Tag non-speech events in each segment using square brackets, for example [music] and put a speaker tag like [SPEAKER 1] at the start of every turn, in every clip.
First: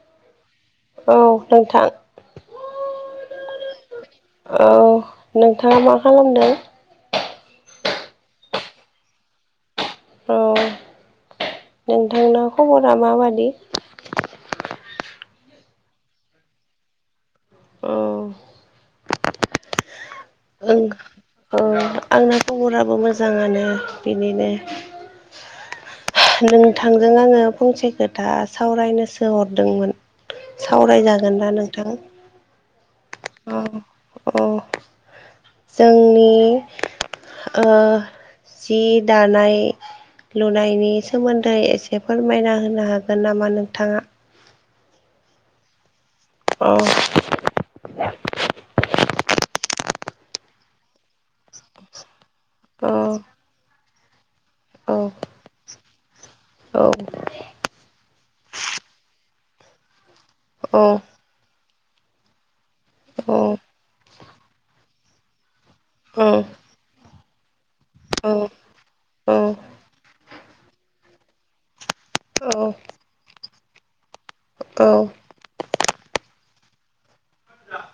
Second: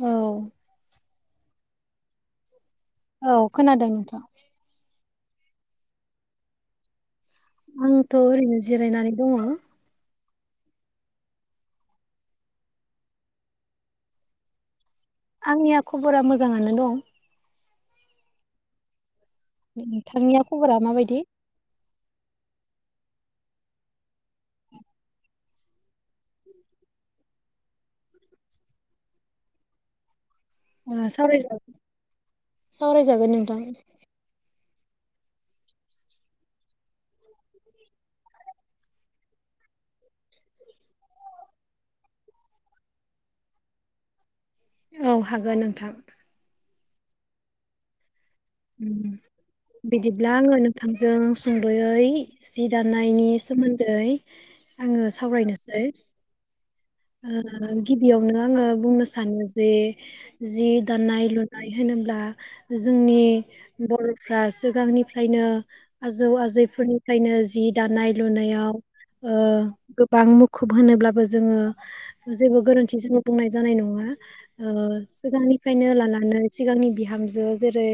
[SPEAKER 1] औ
[SPEAKER 2] औ नोंथां
[SPEAKER 1] औ खोनादों नथ
[SPEAKER 2] औ नोंथाङा मा खालामदों
[SPEAKER 1] आंथ' ओरैनो जिरायनानै दङ
[SPEAKER 2] औ नोंथांना खबरा माबादि
[SPEAKER 1] आंनिया खबरा मोजाङानो दं
[SPEAKER 2] औ
[SPEAKER 1] नों
[SPEAKER 2] ओं ओ आंना खबराबो मोजाङानो बिनिनो नोंथांजों आङो फंसे खोथा सावरायनोसो हरदोंमोन सावरायजागोन दा नोंथां
[SPEAKER 1] सावरायजागोन नोंथां
[SPEAKER 2] औ औ जोंनि ओ जि दानाय लुनायनि सोमोन्दै एसे फोरमायना होनो हागोन नामा नोंथाङा
[SPEAKER 1] औ हागोन नोंथां
[SPEAKER 2] औ
[SPEAKER 1] बिदिब्ला आङो नोंथांजों सुंद'यै जि दानायनि
[SPEAKER 2] औ
[SPEAKER 1] सोमोन्दै दै आङो सावरायनोसै
[SPEAKER 2] औ
[SPEAKER 1] [inaudible] गिबियावनो आङो बुंनो सानो जे जि
[SPEAKER 2] औ
[SPEAKER 1] दानाय लु होनोब्ला जोंनि बर'फ्रा सिगांनिफ्रायनो आजौ आजैफोरनिफ्रायनो जि दानाय लुनायाव गोबां मुखुब होनोब्लाबो जोङो जेबो गोरोन्थि जोङो बुंनाय जानाय नङा सिगांनिफ्रायनो लानानै सिगांनि बिहामजो जेरै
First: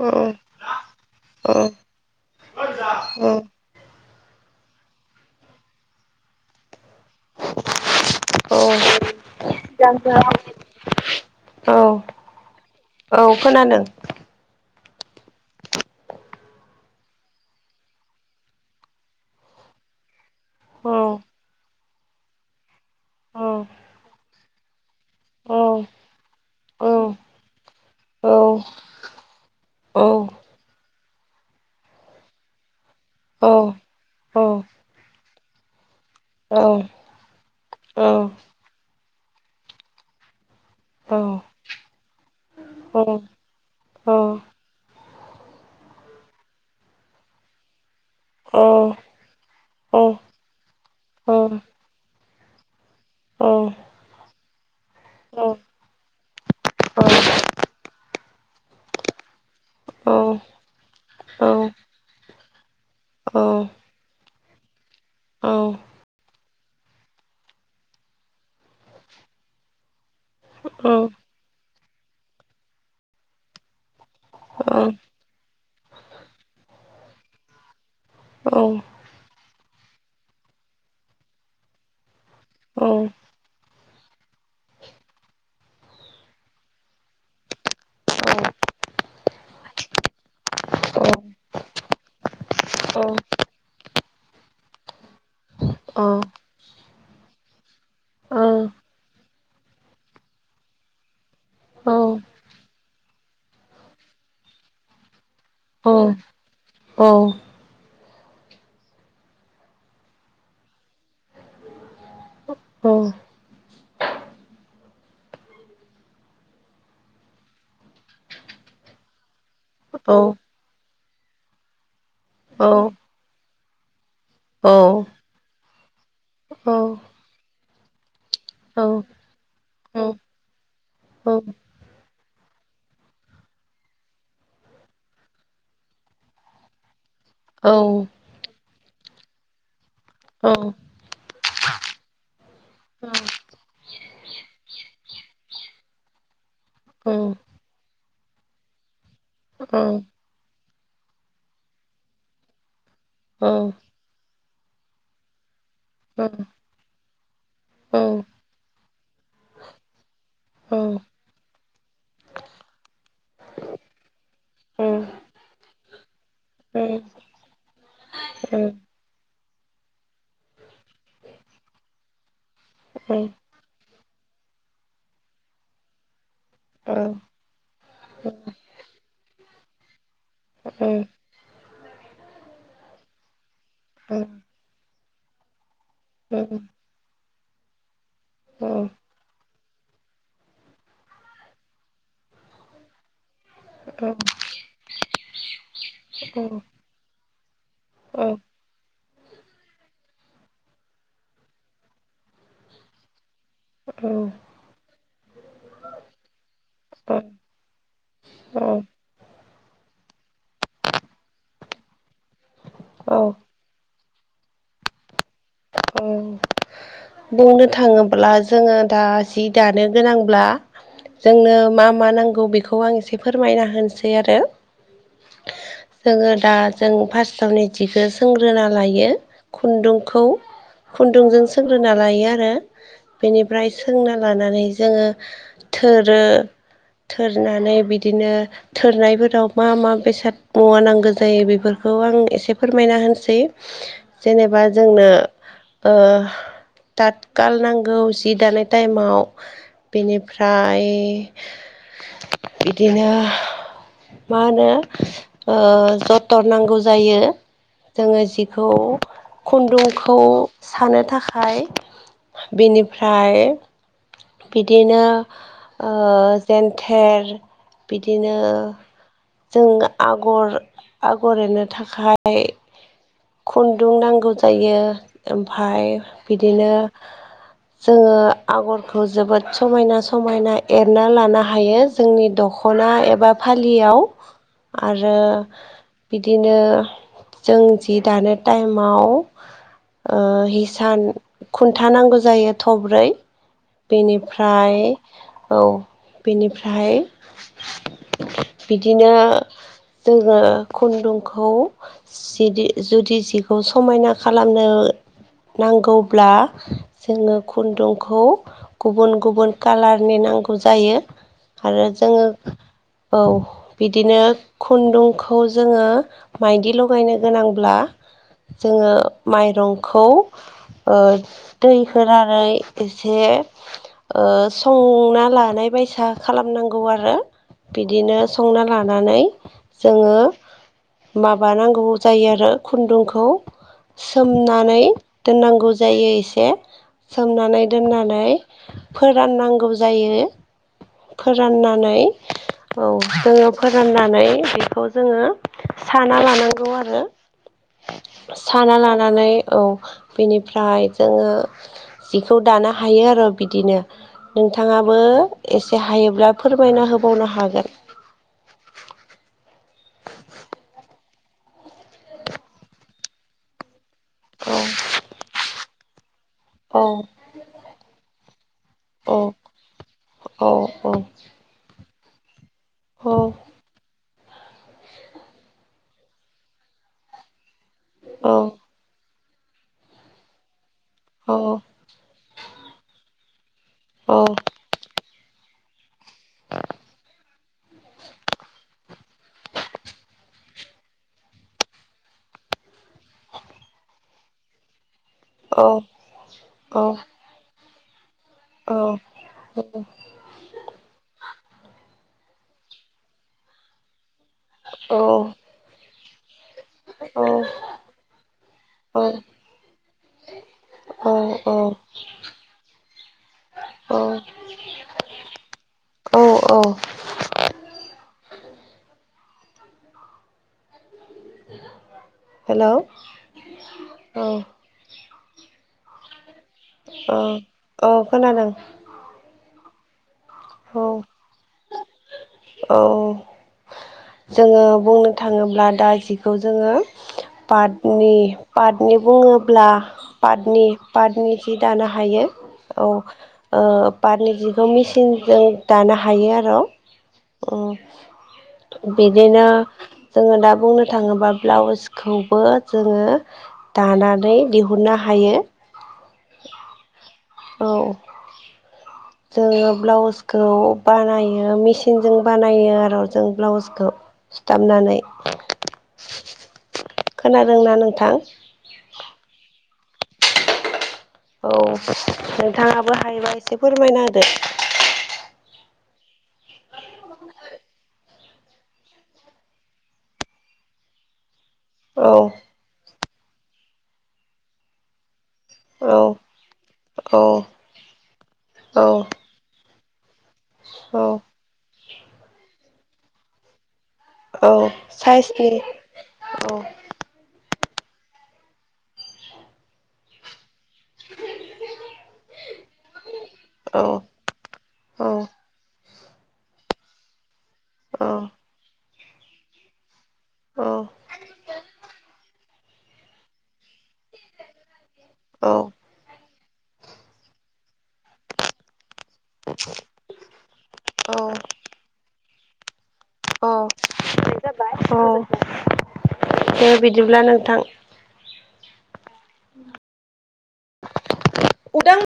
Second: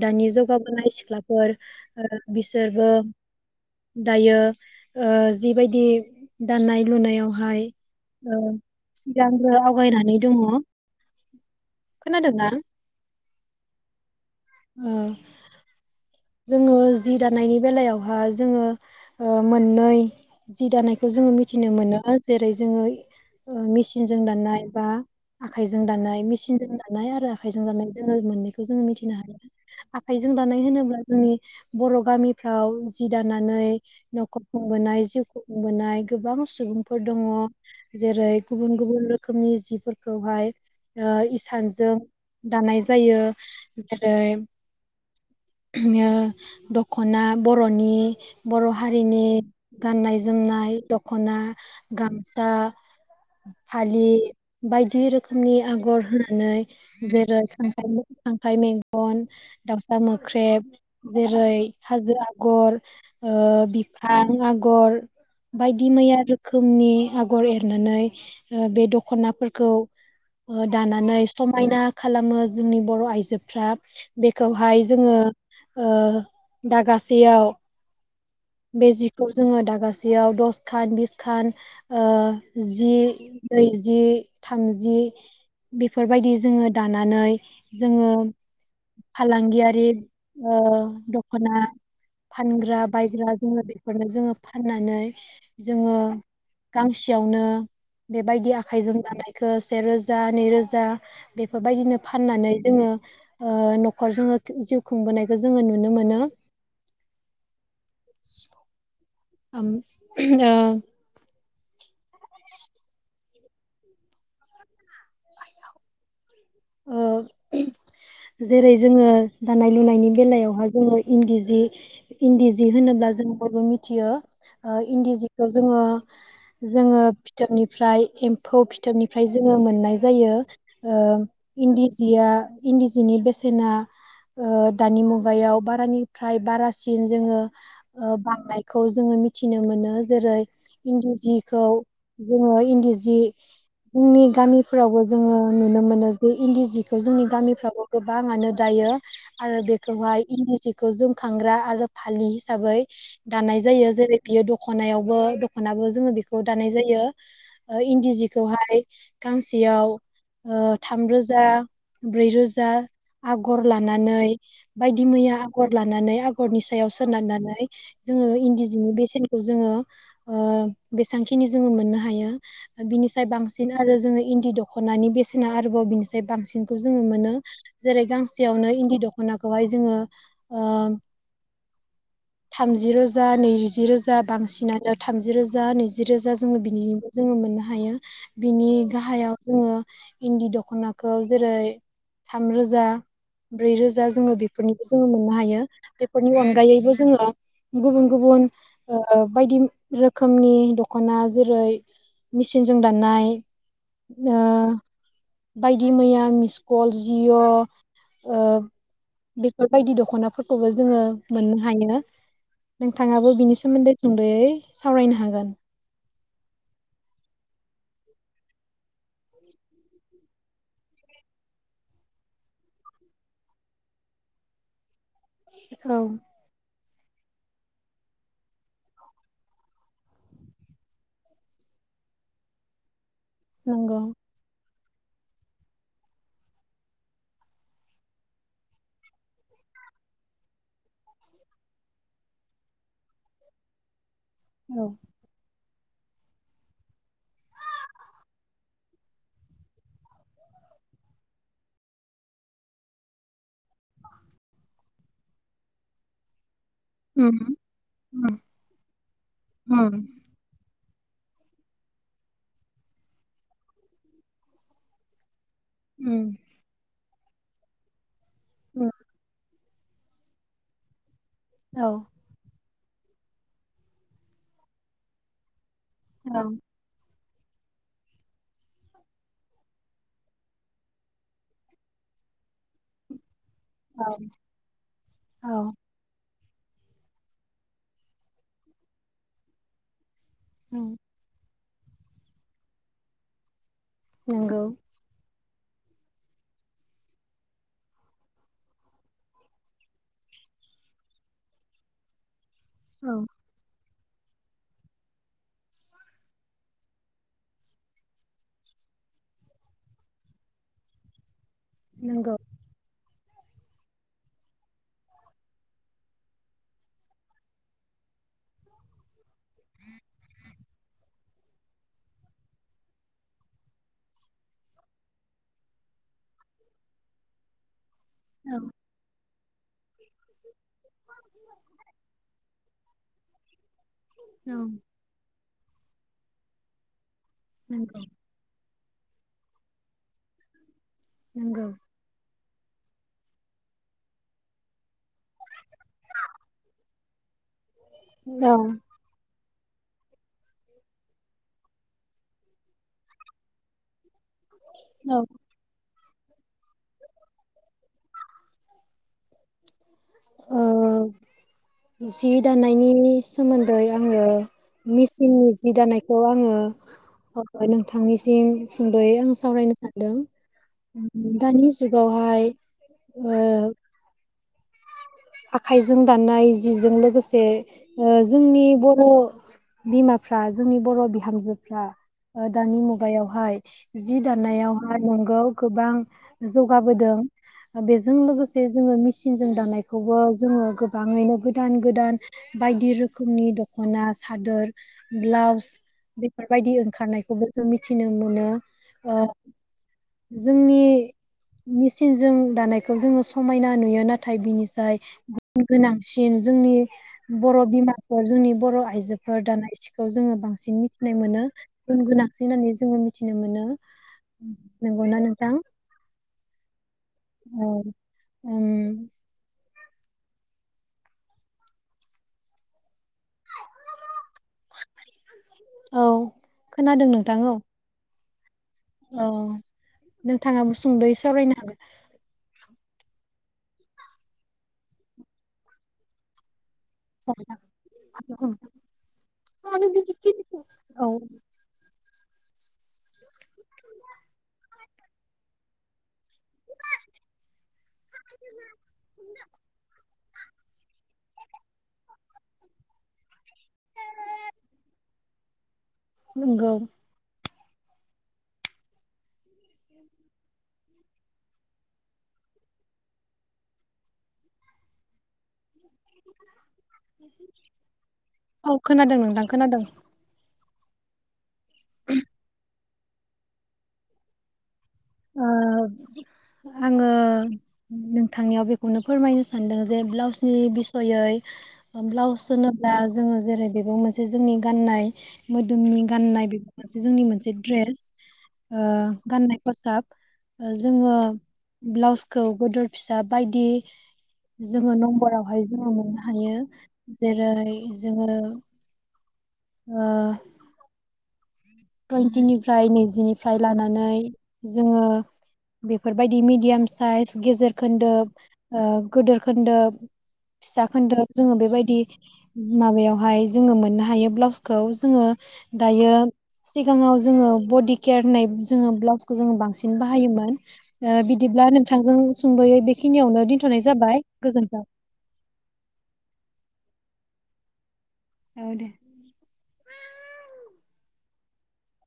[SPEAKER 1] दानि जौगाबोनाय सिख्लाफोर बिसोरबो दायो जिबायदि दानाय लुनायावहाय सिगांबो आवगायनानै दङ
[SPEAKER 2] औ
[SPEAKER 1] खोनादोंना
[SPEAKER 2] औ खोनादों
[SPEAKER 1] औ जोङो जि दानायनि बेलायावहायो जोङो मोननै जि
[SPEAKER 2] औ
[SPEAKER 1] दानायखौ जोङो मिथिनो मोनो जेरै जोङो
[SPEAKER 2] औ
[SPEAKER 1] मेसिनजों दानाय बा
[SPEAKER 2] औ
[SPEAKER 1] आखाइजों दानाय मेसिनजों
[SPEAKER 2] औ औ
[SPEAKER 1] दानाय आरो आखाइजों दानाय जोङो मोननैखौ जोङो मिथिनो हायो आखाइजों दानाय होनोब्ला जोंनि बर' गामिफ्राव जि दानानै न'खर खुंबोनाय जिउ खुंबोनाय गोबां
[SPEAKER 2] औ
[SPEAKER 1] सुबुंफोर दङ जेरै गुबुन गुबुन रोखोमनि जिफोरखौहाय इसानजों दानाय जायो जेरै दख'ना बर'नि बर' हारिनि गाननाय जोमनाय दख'ना गामसा फालि बायदि रोखोमनि आगर होनानै जेरै खांख्राइ मेगन दाउसा मो ख्रेब जेरै हाजो आगर बिफां आगर बायदि मैया रोखोमनि आगर एरनानै बे दख'नाफोरखौ दानानै समायना खालामो जोंनि बर' आइजोफ्रा बेखौहाय जोङो ओ दागासेयाव बे जिखौ जोङो दागासेयाव दसखान बिसखान जि नैजि जि थामजि बेफोरबायदि जोङो दानानै जोङो फालांगियारि ओ दखना फानग्रा बायग्रा जोङो बेफोरनो जोङो फाननानै जोङो गांसेयावनो बेबायदि आखाइजों दानायखौ सेेरोजा नैरोजा
[SPEAKER 2] औ
[SPEAKER 1] बेफोरबायदिनो फाननानै जोङो ओ न'खर जोङो जिउ खुंबोनाय
[SPEAKER 2] औ औ
[SPEAKER 1] [unintelligible] ओम ओ [inaudible] ओ जेरै जोङो दानाय लुनायनि बेलायावहाय जोङो इन्दि जि इन्दि जि होनोब्ला जों बयबो मि थियो। ओ इन्दि जिखौ जोङो जोङो फिथोबनि फ्राय एम्फौ फिथोबनिफ्राय जोङो मोननाय जायो ओ इन्दि जिया इन्दि जिनि बेसेना दानि ओ मुगायाव बारानिफ्राय बारासिन जोङो ओ बांनाय खौ जोङो मिथिनो मोनो। जेरै इन्दि जि खौ जोङो इन्दि जि जोंनि गामिफोरावबो जोङो नुनो मोनो। बे इन्दि जिखौ जोंनि गामिफ्रावबो गोबाङानो दायो आरो बेखौहाय इन्दि सिखौ जोमखांग्रा आरो फालि हिसाबै दानाय जायो जेरै बियो दखनायावबो दखनाबो जोङो बेखौ दानाय जायो इन्दि जिखौहाय गांसेयाव थामरोजा ब्रैरोजा आगर लानानै बायदि मैया आगर लानानै आगरनि सायाव सोनारनानै जोङो इन्दि जिनि बेसेनखौ जोङो ओ बेसांखिनि जोङो मोननो हायो बिनिसाय बांसिन आरो जोङो इन्दि दख'नानि बेसेना आरो रोबाव बिनिसाय बांसिनखौ जोङो मोनो जेरै गांसेयावनो इन्दि दख'नाखौहाय जोङो ओ थामजि रोजा नैजि रोजा बांसिनानो थामजि रोजा नैजि रोजा जोङो बिनिबो जोङो मोननो हायो बिनि गाहायाव जोङो इन्दि दख'नाखौ जेरै थाम रोजा ब्रै रोजा जोङो बेफोरनिबो जोङो मोननो हायो बेफोरनि अनगायैबो जोङो गुबुन गुबुन ओ बायदि रोखोमनि दख'ना जेरै मेसिनजों दानानाय। बायदि मैया मिस्क' जिअ' ओ बेफोरबायदि दख'नाफोरखौबो जोङो मोननो हायो। नोंथाङाबो बिनि सोमोन्दै सुंदै सावरायनो हागोन
[SPEAKER 2] बुंनो थाङोब्ला जोङो दा जि दानो गोनांब्ला जोंनो मा मा नांगौ बेखौ आं एसे फोरमायना होनोसै आरो।
[SPEAKER 1] औ
[SPEAKER 2] जोङो दा जों फार्स्ट सावनिथिखौ सोंग्रोना लायो खुन्दुंखौ खुन्दुंजों सों ग्रोना लायो आरो। बेनिफ्राय
[SPEAKER 1] नंगौ
[SPEAKER 2] सोंना लानानै जोङो थोरो थोरनानै बिदिनो थोरनायफोराव मा मा बेसाद मावा नांगौ जायो बेफोरखौ आं एसे फोरमायना होनोसै जेनेबा
[SPEAKER 1] औ
[SPEAKER 2] जोंनो ओ ताथखाल नांगौ जि दानाय टाइमाव बिनिफ्राय बिदिनो मा होनो जथन नांगौ जायो
[SPEAKER 1] उम
[SPEAKER 2] जोङो
[SPEAKER 1] उम
[SPEAKER 2] जिखौ
[SPEAKER 1] उम
[SPEAKER 2] खुन्दुंखौ सानो थाखाय खाय बिनिफ्राय बिदिनो ओ
[SPEAKER 1] उम
[SPEAKER 2] जेन्थे खेरदि बिदिनो
[SPEAKER 1] उम
[SPEAKER 2] जों आगर आगर एरनो
[SPEAKER 1] औ
[SPEAKER 2] थाखाय खुन्दुं नांगौ जायो ओम ओमफ्राय
[SPEAKER 1] औ
[SPEAKER 2] बिदिनो जोङो आगरखौ जोबोद समायना समायना एरना लानो हायो जोंनि दख'ना एबा फालियाव
[SPEAKER 1] औ
[SPEAKER 2] आरो
[SPEAKER 1] औ
[SPEAKER 2] बिदिनो जों जि दानो टाइमाव ओ
[SPEAKER 1] उम
[SPEAKER 2] हिसान खुन्थानांगौ जायो थब्रै
[SPEAKER 1] नंगौ
[SPEAKER 2] बेनिफ्राय औ बेनिफ्राय बिदिनो जोङो खुन्दुंखौ
[SPEAKER 1] औ
[SPEAKER 2] जुदि जिखौ समायना खालामनो नांगौब्ला जोङो खुन्दुंखौ गुबुन गुबुन कालारनि नांगौ जायो आरो जोङो
[SPEAKER 1] नंगौ
[SPEAKER 2] औ बिदिनो खुन्दुंखौ जोङो माइदि लगायनो गोनांब्ला जोङो माइरंखौ दै होनानै एसे संना लानाय बायसा खालामनांगौ आरो बिदिनो
[SPEAKER 1] औ
[SPEAKER 2] संना लानानै जोङो माबानांगौ जायो आरो खुन्दुंखौ
[SPEAKER 1] औ
[SPEAKER 2] सोमनानै दोननांगौ नांगौ जायो एसे सोमनानै
[SPEAKER 1] नंगौ
[SPEAKER 2] दोननानै फोराननांगौ जायो
[SPEAKER 1] नंगौ
[SPEAKER 2] फोराननानै औ जोङो फोराननानै बेखौ जोङो साना लानांगौ आरो।
[SPEAKER 1] औ
[SPEAKER 2] साना लानानै औ बेनिफ्राय जोङो जिखौ दानो हायो आरो बिदिनो नोंथाङाबो
[SPEAKER 1] औ
[SPEAKER 2] एसे हायोब्ला फोरमायना होबावनो हागोन।
[SPEAKER 1] ओ जि दानायनि सोमोन्दै आङो मिसिननि जि दानाय खौ आङो
[SPEAKER 2] औ
[SPEAKER 1] नोंथांनिसिम सुंद'यै
[SPEAKER 2] औ
[SPEAKER 1] आं सावरायनो सानदों
[SPEAKER 2] औ
[SPEAKER 1] दानि जुगावहाय
[SPEAKER 2] औ
[SPEAKER 1] ओ। आखाइजों दाननाय जिजों लोगोसे ओ
[SPEAKER 2] औ
[SPEAKER 1] जोंनि बर' बिमाफ्रा जोंनि बर'
[SPEAKER 2] औ
[SPEAKER 1] बिहामजोफ्रा दानि मुगायाव हाय जि दाननायावहाय नंगौ। गोबां जौगाबोदों बेजों लोगोसे जोङो मेसिनजों दानाय खौबो जोङो गोबाङैनो गोदान गोदान बायदि रोखोमनि दख'ना सादोर
[SPEAKER 2] औ
[SPEAKER 1] ब्लाउस बेफोर बायदि
[SPEAKER 2] औ
[SPEAKER 1] ओंखारनायखौबो जों मिथिनोमो मोनो। जोंनि मेसिनजों दानायखौ जोङो समायना नुयो। नाथाय थाय गुन गोनां जेन जोंनि बर' बिमाफोर जोंनि बर' आइजोफोर दाना सिखौ जोङो बांसिन मिथिनाय मोनो गुन गोनांसिन होननानै जोङो मिथिनो मोनो। नंगौ ना नोंथां।
[SPEAKER 2] औ औ
[SPEAKER 1] औ उम।
[SPEAKER 2] हेलौ औ।
[SPEAKER 1] औ। खोनादों
[SPEAKER 2] अ
[SPEAKER 1] नोंथां
[SPEAKER 2] औ। खोनादों।
[SPEAKER 1] औ। नोंथाङाबो सुंद'यै सावरायनो हागोना?
[SPEAKER 2] औ जोङो बुंनो थाङोब्ला दा जिखौ जोङो पाटनि
[SPEAKER 1] हागोन
[SPEAKER 2] पाटनि बुङोब्ला पाटनि
[SPEAKER 1] औ
[SPEAKER 2] पाटनि जि दानो हायो। औ ओ पाट जिखौ मेसिनजों दानो हायो आरो। उम बिदिनो जोङो दा बुंनो थाङोब्ला ब्लाउसखौबो जोङो दानानै दिहुननो हायो।
[SPEAKER 1] नंगौ
[SPEAKER 2] औ जोङो ब्लाउसखौ बानायो मेसिनजों बानायो आरो जों ब्लाउसखौ सुथाबनानै खोनादोंना नोंथां
[SPEAKER 1] औ खोनादों नोंथां खोनादों
[SPEAKER 2] औ नोंथाङा बो हायोबा एसे फोरमायना होदो
[SPEAKER 1] आङो नोंथांनियाव बेखौनो फोरमायनो सानदों जे ब्लाउसनि बिसयै
[SPEAKER 2] होदो
[SPEAKER 1] ब्लाउस होनोब्ला जोङो जेरै बेबो मोनसे जोंनि गाननाय
[SPEAKER 2] औ
[SPEAKER 1] मोदोमनि गाननाय बेफोरबो मोनसे
[SPEAKER 2] औ
[SPEAKER 1] जोंनि मोनसे द्रेस
[SPEAKER 2] औ
[SPEAKER 1] गाननाय पसाब जोङो
[SPEAKER 2] औ
[SPEAKER 1] ब्लाउसखौ गोदर फिसा बायदि
[SPEAKER 2] औ
[SPEAKER 1] जोङो
[SPEAKER 2] साइसनि
[SPEAKER 1] नम्बरावहाय जोङो मोननो हायो
[SPEAKER 2] औ
[SPEAKER 1] जेरै जोङो ओ टुइनटिनिफ्राय नैजिनिफ्राय
[SPEAKER 2] औ
[SPEAKER 1] लानानै जोङो
[SPEAKER 2] औ
[SPEAKER 1] बेफोरबायदि मिडियाम साइज गेजेर
[SPEAKER 2] औ
[SPEAKER 1] खोन्दो गोदोर खोन्दोब
[SPEAKER 2] औ
[SPEAKER 1] फिसा खोन्दोब जोङो बेबायदि माबायावहाय जोङो मोननो हायो ब्लाउसखौ जोङो
[SPEAKER 2] औ
[SPEAKER 1] दायो सिगाङाव जोङो बडि केयार होननाय जोङो ब्ला उस जों बांसिन बाहायोमोन बिदिब्ला नोंथांजों। सुंदयै बि खिनियावनो
[SPEAKER 2] औ
[SPEAKER 1] दोनथ'नाय जाबाय गोजोन्थों
[SPEAKER 2] औ दे बिदिब्ला नोंथां
[SPEAKER 1] औ दे।
[SPEAKER 2] उदां